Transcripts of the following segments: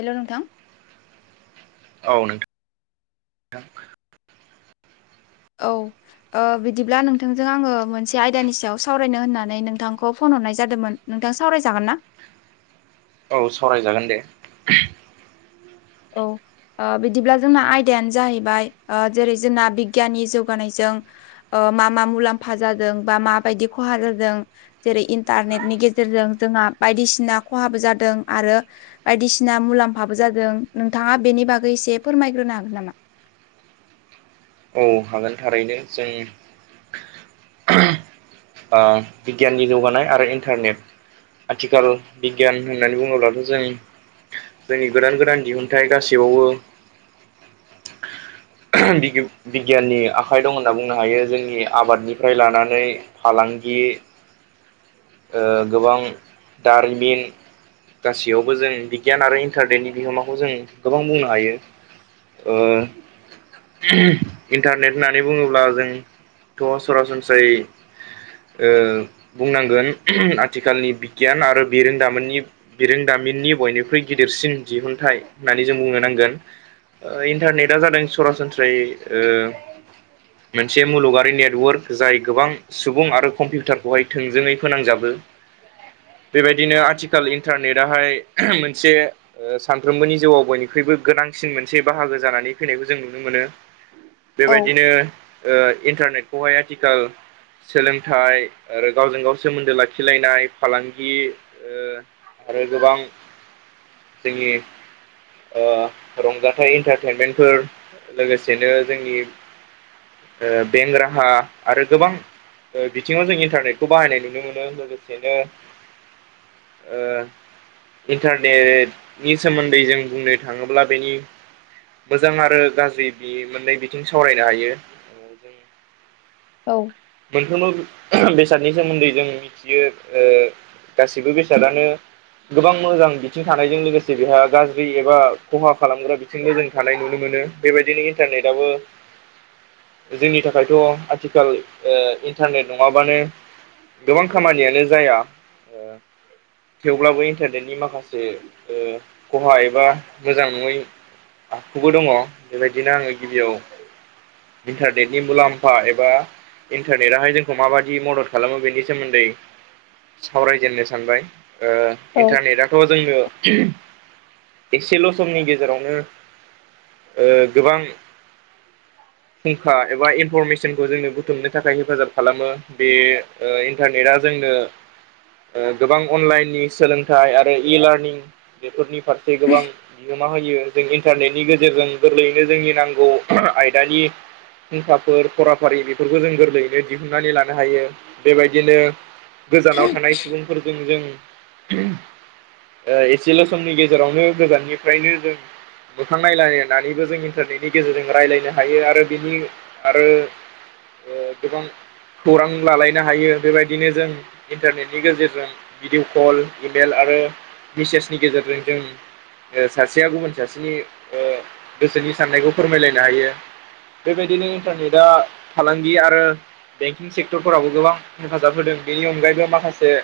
हेल' नोंथां। औ नोंथां। औ। ओ बिदिब्ला नोंथांजों आङो मोनसे आयदानि सायाव सावरायनो होननानै नोंथांखौ फन हरनाय जादोमोन। नोंथां सावरायजागोन ना? औ सावरायजागोन दे। औ। ओ बिदिब्ला जोंना आयदायानो जाहैबाय ओ जेरै जोंना बिगियाननि जौगानायजों ओ मा मा मुलाम्फा जादों बा माबायदि खहा जादों जेरै इन्टारनेटनि गेजेरजों जोंहा बायदिसिना खहाबो जादों आरो बायदिसिना मुलाम्फाबो जादों नोंथाङा बेनि बागै एसे फोरमायग्रोनो हागोन नामा? औ हागोन थारैनो जों आ बिगियाननि जौगानाय आरो इन्टारनेट आथिखाल बिगियान होननानै बुङोब्लाथ' जों जोंनि गोदान गोदान दिहुनथायाइ गासौआवबो [inaudible] बिगिउ बिगियाननि आखाइ दं होनना बुंनो हायो जोंनि आबादनिफ्राय लानानै फालांगि ओ गोबां दारिमिन गासैयावबो जों बिगियान आरो इन्टारनेटनि बिहोमाखौ जों गोबां बुंनो हायो‌ ओ इन्टारनेट होननानै बुङोब्ला जोंथ' सरासनस्रायै ओ बुंनांगोन आथिखालनि बिगियान आरो बिरोंदामोननि बिरोंदामिननि बयनिख्रुइ गिदिरसिन दिहुुनथाइ होननानै जों बुंनो नांगोन। ओ इन्टारनेटा जादों सरासनस्रायै ओ [inaudible] मोनसे मुलुगरारि नेटवर्क जाय गोबां सुबुं आरो कम्पिउटारखौहाय थोंजोङै फोनांजाबो‌ [inaudible] बेबायदिनो आथिखाल इन्टारनेटाहाय मोनसे ओ सानफ्रोमबोनि जिउआव बयनिख्रुइबो गोनांसिन मोनसे बाहागो जानानै फैनायखौ जों नुनो मोनो औ बेबायदिनो ओ इन्टारनेटखौहाय आथिखाल सोलोंथाइ आरो गावजों गाव सोमोन्दो लाखिलायनाय फालांगि ओ आरो गोबां जोंनि ओ रंजाथाइ इन्टारटेनमेन्टफोर लोगोसेनो जोंनि ओ बेंग राहा आरो गोबां ओ बिथिङाव जों इन्टारनेटखौ बाहायनाय नुनो मोनो। लोगोसेनो ओ इन्टारनेटनि सोमोन्दै जों बुंनो थाङोब्ला बेनि मोजां आरो गाज्रि बि मोननै बिथिं सावरायनो हायो। जों औ। मोनफ्रोमबो बेसादनि सोमोन्दै जों मिथियो। ओ गासिबो बेसादानो गोबां मोजां बिथिं थानायजों लोगोसे बेहा गाज्रि एबा खहा खालामग्रा बि थिंबो जों थानाय नुनो मोनो‌ बेबायदिनो इन्टारनेटआबो [inaudible] जोंनि थाखायथ आथिखाल ओ इन्टारनेट नङाबानो गोबां खामानियानो जाया। ओ थेवब्लाबो इन्टारनेटनि माखासे ओ खहा एबा मोजां नङै आखुबो दङ। बेबायदिनो आङो गिबियाव इन्टारनेटनि मुलाम्फा एबा इन्टारनेटआहाय जोंखौ माबायदि मदद खालामो बेनि सोमोन्दै सावरायजेननो सानबाय। ओ औ इन्टारनेटआथ जोंनो एसेल‌' समनि गेजेरावनो गोबां फुंखा एबा इनफरमेसनखौ जोंनो बुथुमनो नि थाखाय हेफाजाब खालामो बे इन्टारनेटआ जोंनो। ओ गोबां अनलाइननि सोलोंथाइ आरो इलारनि बेफोरनि फारसे गोबां मा होयो जों इन्टारनेटनि गेजेरजों गोरलैयैनो जोंनि नांगौ आयदानि फुंखाफोर फराफारि बेफोरखौ जों गोर ओरैनो दिहुननानै लानो हायो बेबायदिनो गोजानाव थानाय सुबुं फोरजों जों ओ एसेल' समनि गेजेरावनो गोजाननिफ्रायनो जों मोखां नायलायनानैबो जों इन्टारनेटनि गेजेरजों रायज्लायनो हायो आरो बिनि आरो ओ गोबां खौरां लालायनो हायो बेबायदिनो जों इन्टारनेटनि गेजेरजों भिडिअ कल इमेल आरो मेसेजनि गेजेरजों जों सासेया गुबुन सासेनि गोसोनि साननायखौ फोरमायलायनो हायो। बेबायदिनो इन्टारनेटआ फालांगि आरो बेंकिं सेक्टरफोरावबो गोबां हेफाजाब होदों बेनि अनगायैबो माखासे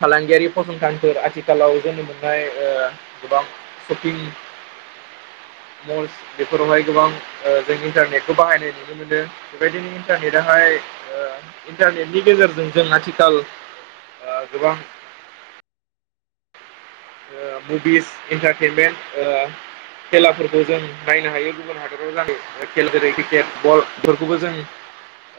फालांगियारि फसंथानफोर आथिखालाव जोङो मोननाय ओ गोबां सपिं मलस बेफोरावहाय गोबां जों इन्टारनेटखौ बाहायनाय नुनो मोनो। बेबायदिनो इन्टारनेटाहाय इन्टारनेटनि गेजेरजों जों आथिखाल गोबां ओ मुभिस इन्टारटेनमेन्ट ओ खेलाफोरखौ जों नायनो हायो गुबुन हादराव जानाय खेल जेरै क्रिकेट फुटबलफोरखौबो जों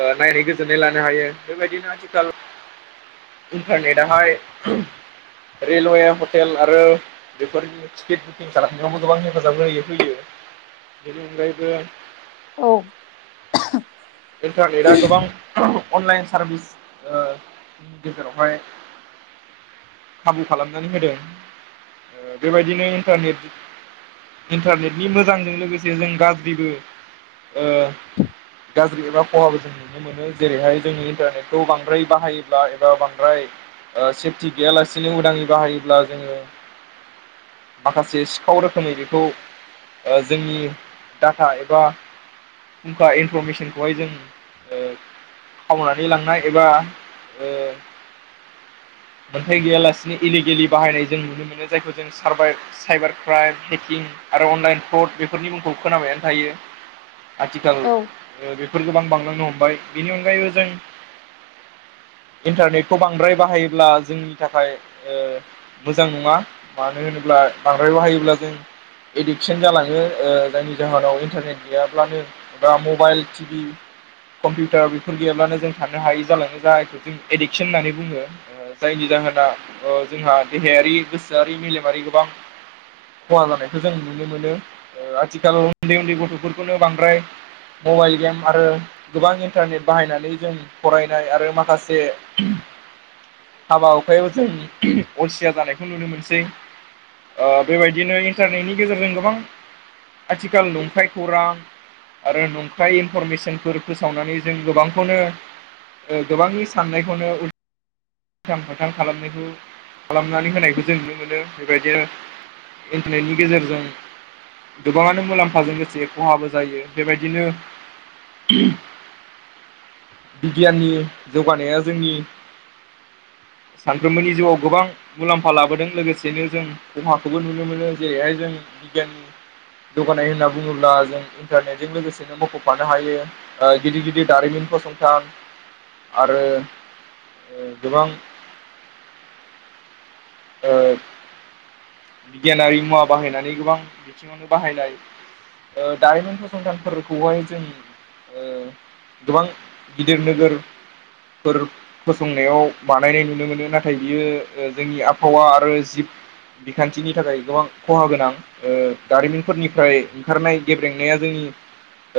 ओ नायनाने गोजोननाय लानो हायो बेबायदिनो आथिखाल इन्टारनेटाहाय रेलवे हटेल आरो बेफोरनि टिकेट बुकिं खालामनायावबो गोबां हेफाजाब होयो फैयो बेनि अनगायैबो औ इन्टारनेटआ गोबां अनलाइन सारभिस ओ नि गेजेरावहाय खाबु खालामनानै होदों बेबायदिनो इन्टारनेट इन्टारनेटनि मोजांजों लोगोसे जों गाज्रिबो ओ गाज्रि एबा खहाबो जों नुनो मोनो जेरैहाय जोङो इन्टारनेटखौ बांद्राय बाहायोब्ला एबा बांद्राय ओ सेफटि गैयाला सिनि उदाङै बाहायोब्ला जोङो माखासे सिखाव रोखोमै बेखौ ओ जोंनि डाटा एबा फुंखा इनफरमेसनखौहाय जों ओ खावनानै लांनाय एबा ओ फाइ गैयालासिनो इलिगेलि बाहायनाय जों नुनो मोनो जायखौ जों सारभाइभ साइबार क्राइम हेकिं आरो अनलाइन फ्रड बेफोरनि मुंखौ खोनाबायानो थायो। आथिखाल औ बेफोर गोबां बांलांनो हमबाय बेनि अनगायैबो जों इन्टारनेटखौ बांद्राय बाहायोब्ला जों नि थाखाय ओ मोजां नङा मानो होनोब्ला बांद्राय बाहायोब्ला जों एडिकसन जालाङो ओ जायनि जाहोनाव इन्टारनेट गैयाब्लानो एबा मबाइल टिभि कम्पिउटार बेफोर गैयाब्लानो जों थानो हायि जाालाङो जायखौ जों एडिक्सन होननानै बुङो। ओ‌ जायनि जाहोना ओ जोंहा देहायारि गोसोआरि मेलेमारि गोबां खहा जानायखौ जों नुनो मोनो आथिखालाव उन्दै उन्दै गथ'फोरखौनो बांद्राय मबाइल गेम आरो गोबां इन्टारनेट बाहायनानै जों फरायनाय आरो माखासे हाबा हुखायाव जों अलसिया जानायखौ नुनो मोनसै। बेबायदिनो इन्टारनेटनि गेजेरजों गोबां आथिखाल नंखाय खौरां आरो नंखाय इनफरमेसनफोर फोसावनानै जों गोबांखौनो ओ गोबांनि साननायखौनो उलथां फालथां खालामनायखौ खालामनानै होनायखौ जों नुनो मोनो बेबायदिनो इन्टारनेटनि गेजेरजों गोबाङानो मुलाम्फाजों लोगोसे खहाबो जायो बेबायदिनो बिगियाननि जौगानाया जोंनि सानफ्रोमबोनि जिउआव गोबां मुलाम्फा लाबोदों लोगोसेनो जों खहाखौबो नुनो मोनो जेरैहाय जों बिगियाननि जौगानाय होनना बुङोब्ला जों इन्टारनेटजों लोगोसेनो मख'फानो हायो ओ गिदिर गिदिर दारिमिन फसंथान आरो गोबां ओ बिगियानारि मुवा बाहायनानै गोबां बिथिङावनो बाहायनाय ओ दारिमिन फसंथानफोरखौहाय जों ओ गोबां गिदिर नोगोरफोर फसंनायाव बानायनाय नुनो मोनो नाथाय बियो जोंनि आबहावा आरो जिब बिखान्थिनि थाखाय गोबां खहा गोनां दारिमिनफोरनिफ्राय ओंखारनाय गेब्रेंनाया जोंनि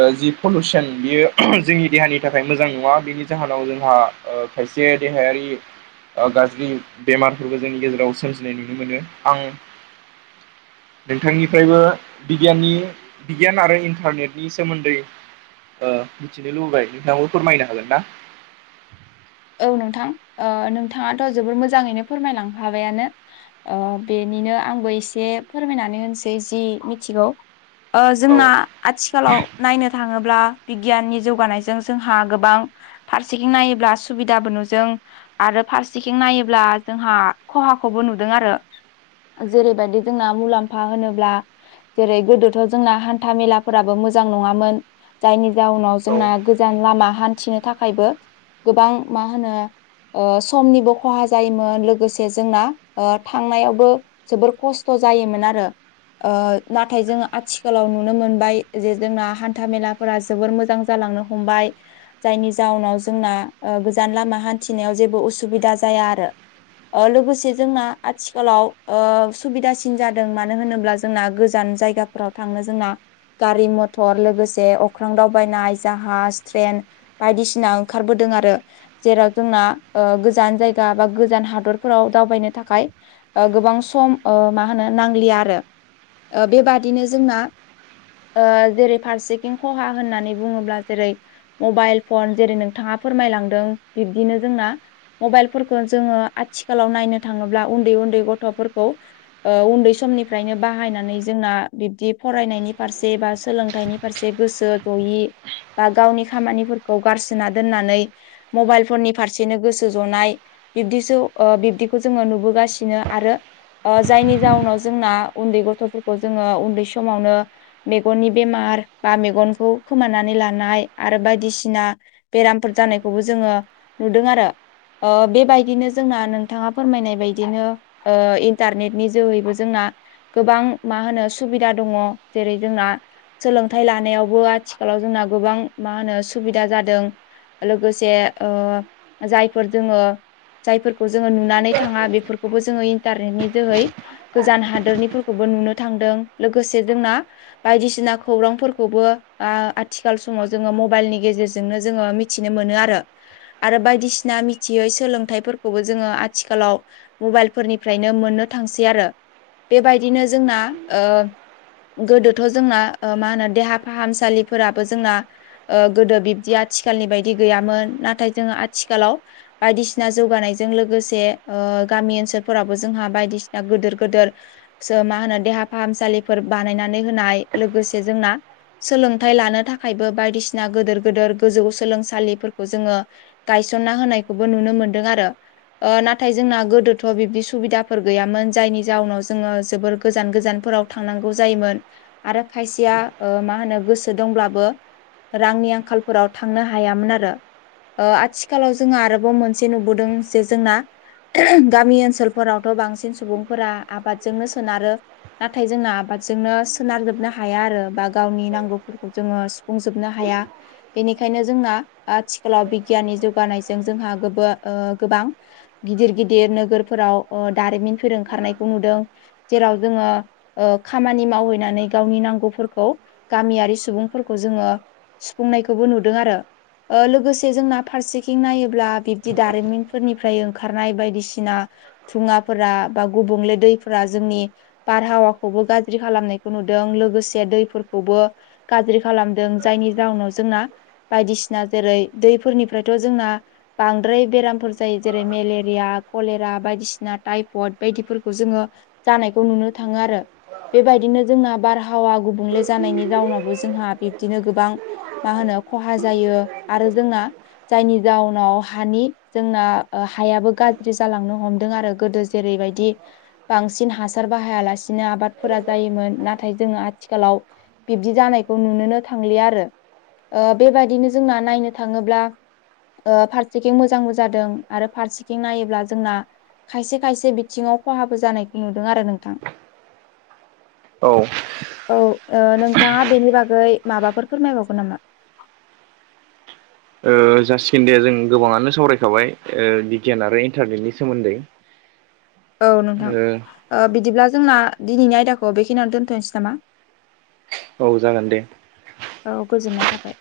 ओ जि पलुसन बियो जोंनि देहानि थाखाय मोजां नङा बेनि जाहोनाव जोंहा ओ खायसे देहायारि ओ गाज्रि बेमारफोरबो जोंनि गेजेराव सोरजिनाय नुनो मोनो आं नोंथांनिफ्रायबो बिगियाननि बिगियान आरो इन्टारनेटनि सोमोन्दै ओ मिथिनो लुबैबाय नोंथाङाबो फोरमायनो हागोन ना औ नोंथां नोंथाङाथ' ओ जोबोर मोजाङैनो फोरमायलाखाबायानो बेनिनो आंबो एसे फोरमायनानै होनोसै जि मिथिगौ ओ औ जोंना आथिखालाव नायनो थाङोब्ला बिगियाननि जौगानायजों जोंहा गोबां फारसेखिं नायोब्ला सु सुबिदाबो नुदों आरो फारसेखिं नायोब्ला जोंहा खहाखौबो नुदों आरो जेरैबायदि जोंना मुलाम्फा होनोब्ला जेरै गोदोथ' जोंना हान्था मेलाफोराबो मोजां नङामोन जायनि जाउनाव औ जोंना गोजान लामा हान्थिनो थाखायबो गोबां मा होनो ओ समनिबो खहा जायोमोन लोगोसे जोंना ओ थांनायावबो जोबोर खस्थ' जायोमोन आरो नाथाय जोङो आथिखालाव नुनो मोनबाय जे जोंना हान्था मेला फोरा जोबोर मोजां जालांनो हमबाय जायनि जाउनाव जोंना ओ गोजान लामा हान्थिनायाव जेबो उसुबिदा जाया आरो ओ लोगोसे जोंना आथिखालाव ओ सुबिदासिन जादों मानो होनोब्ला जोंना गोजान जायगा फोराव थांनो जोंना गारि मथर लोगोसे अख्रां दावबायनाय जाहाज ट्रेन बायदिसिना ओंखारबोदों आरो रो जेराव जोंना ओ गोजान जायगा बा गोजान हादरफोराव दावबायनो थाखाय ओ गोबां सम ओ मा होनो नांलिया आरो ओ बेबादिनो जोंना ओ जेरै फारसेखिं खहा होननानै बुङोब्ला जेरै मबाइल फन जेरै नोंथाङा फोरमायलांदों बिब्दिनो जोंना मबाइलफोरखौ जोङो आथिखालाव नायनो थाङोब्ला उन्दै उन्दै गथ'फोरखौ ओ उन्दै समनिफ्रायनो बाहायनानै जोंना बिब्दि फरायनायनि फारसे बा सोलोंथाइनि फारसे गोसो जयि बा गावनि खामानिफोरखौ गारसोना दोनना नै मबाइल फननि फारसेनो गोसो जनाय बिब्दिसो बिब्दिखौ जोङो नुबोगासिनो आरो जायनि जाहनाव जोंना उन्दै गथ'फोरखौ जोङो उन्दै समावनो मेगननि बेमार बा मेगनखौ खोमानानै लानाय आरो बायदिसिना बेरामफोर जानायखौबो जोङो नुदों आरो। बेबायदिनो जोंना नोंथाङा फोरमायनाय बायदिनो इन्टारनेटनि जोहैबो जोंना गोबां मा होनो सुबिदा दङ जेरै जोंना सोलोंथाइ लानायावबो आथिखालाव जोंना गोबां मा होनो सुबिदा जादों लोगोसे ओ जायफोर जोङो जायफोरखौ जोङो नुनानै थाङा बेफोरखौ बे खौबो जोङो इन्टारनेटनि जोहै गोजान हादोरनिफोरखौबो नुनो थांदों लोगोसे जोंना बायदिसिना खौरांफोरखौबो आथिखाल समाव जोङो मबाइलनि गेजेरजोंनो जोङो मिथि मिथिनो मोनो आरो आरो बायदिसिना मिथियै सोलोंथाइफोरखौबो जोङो आथिखालाव मबाइलफोरनिफ्रायनो मोननो थांसै आरो बेबायदिनो जोंना ओ गोदोथ' जोंना मा होनो देहा फाहामसालिफोराबो जोंना ओ गोदो बिब्दि आथिखालनि बायदि गैयामोन नाथाय जोङो आथिखालाव बायदिसिना जौगानायजों लोगोसे ओ गामि ओनसोलफोरावबो जोंहा बायदिसिना गिदिर गिदेर सो मा होनो देहा फाहामसालिफोर बानायनानै होनाय लोगोसे जोंना सोलोंथाइ लानो थाखायबो बायदिसिना गेदेर गेदेर गोजौ सोलोंसालिफोरखौ जोङो गायसनना होनायखौबो नुनो मोनदों आरो नाथाय जोंना गोदोथ' बिब्दि सुबिदाफोर गैयामोन जायनि जाउनाव जोङो जोबोर गोजान गोजानफोराव थांनांगौ जायोमोन। आरो खायसेया ओ मा होनो गोसो दंब्लाबो रांनि आंखाल फोराव थांनो हायामोन आरो। आथिखालाव जोङो आरोबाव मोनसे नुबोदों जे जोंना गामि ओनसोलफोरावथ' बांसिन सुबुंफोरा आबादजोंनो सोनारो नाथाय जोंना आबादजोंनो सोनारजोबनो हाया आरो बा गावनि नांगौ फोरखौ जोङो सुफुंजोबनो हाया। बेनिखायनो जोंना आथिखालाव बिगियाननि जौगानायजों जोंहा गोबां गिदिर गिदिर नोगोरफोराव दारिमिनफोर ओंखारनायखौ नुदों जेराव जोङो खामानि मावहैनानै गावनि नांगौफोरखौ गामियारि सुबुंफोरखौ जोङो सुफुंनाय खौबो नुदों आरो लोगोसे जोंना फारसेथिं नायोब्ला बिब्दि दारिमिनफोरनि ओमफ्राय ओंखारनाय बायदिसिना दुङाफोरा बा गुबुंले दैफोरा जोंनि बारहावाखौबो गाज्रि खालामनायखौ नुदों लोगोसे दैफोरखौबो गाज्रि खालामदों जायनि जाहोनाव जोंना बायदिसिना जेरै दैफोरनिफ्रायथ' जोंना बांद्राय बेरामफोर जायो जेरै मेलेरिया कलेरा बायदिसिना टाइफयड बायदिफोरखौ जोङो जानायखौ नुनो थाङो आरो बेबायदिनो जोंना बार आबहावा गुबुंले जानायनि जावोनावबो जोंहा बिब्दिनो गोबां मा होनो खहा जायो आरो जोंना जायनि जाउनाव हानि जोंना हायाबो गाज्रि जालांनो हमदों आरो गोदो जेरैबायदि बांसिन हासार बाहायालासिनो आबादफोरा जायोमोन नाथाय जोङो आथिखालाव बिब्दि जानायखौ नुनोनो थांलिया आरो बेबादिनो जोंना नायनो थाङोब्ला ओ फारसेथिं मोजांबो जादों आरो फारसेथिं नायोब्ला जोंना‌ खायसे खायसे बिथिङाव खहाबो जानाय नुदों आरो नोंथां। औ औ नोंथाङा ओ बेनि बागै माबाफोर फोरमायबावगोन नामा? ओ जासिगोन दे जों गोबाङानो सावरायखाबाय ओ बिगियान आरो इन्टारनेटनि सोमोन्दै। औ नोंथां, ओ ओ बिदिब्ला जोंना दिनैनि आयदाखौ बेखिनियावनो दोनथ'नोसै नामा? औ जागोन दे। औ गोजोननाय थाबाय।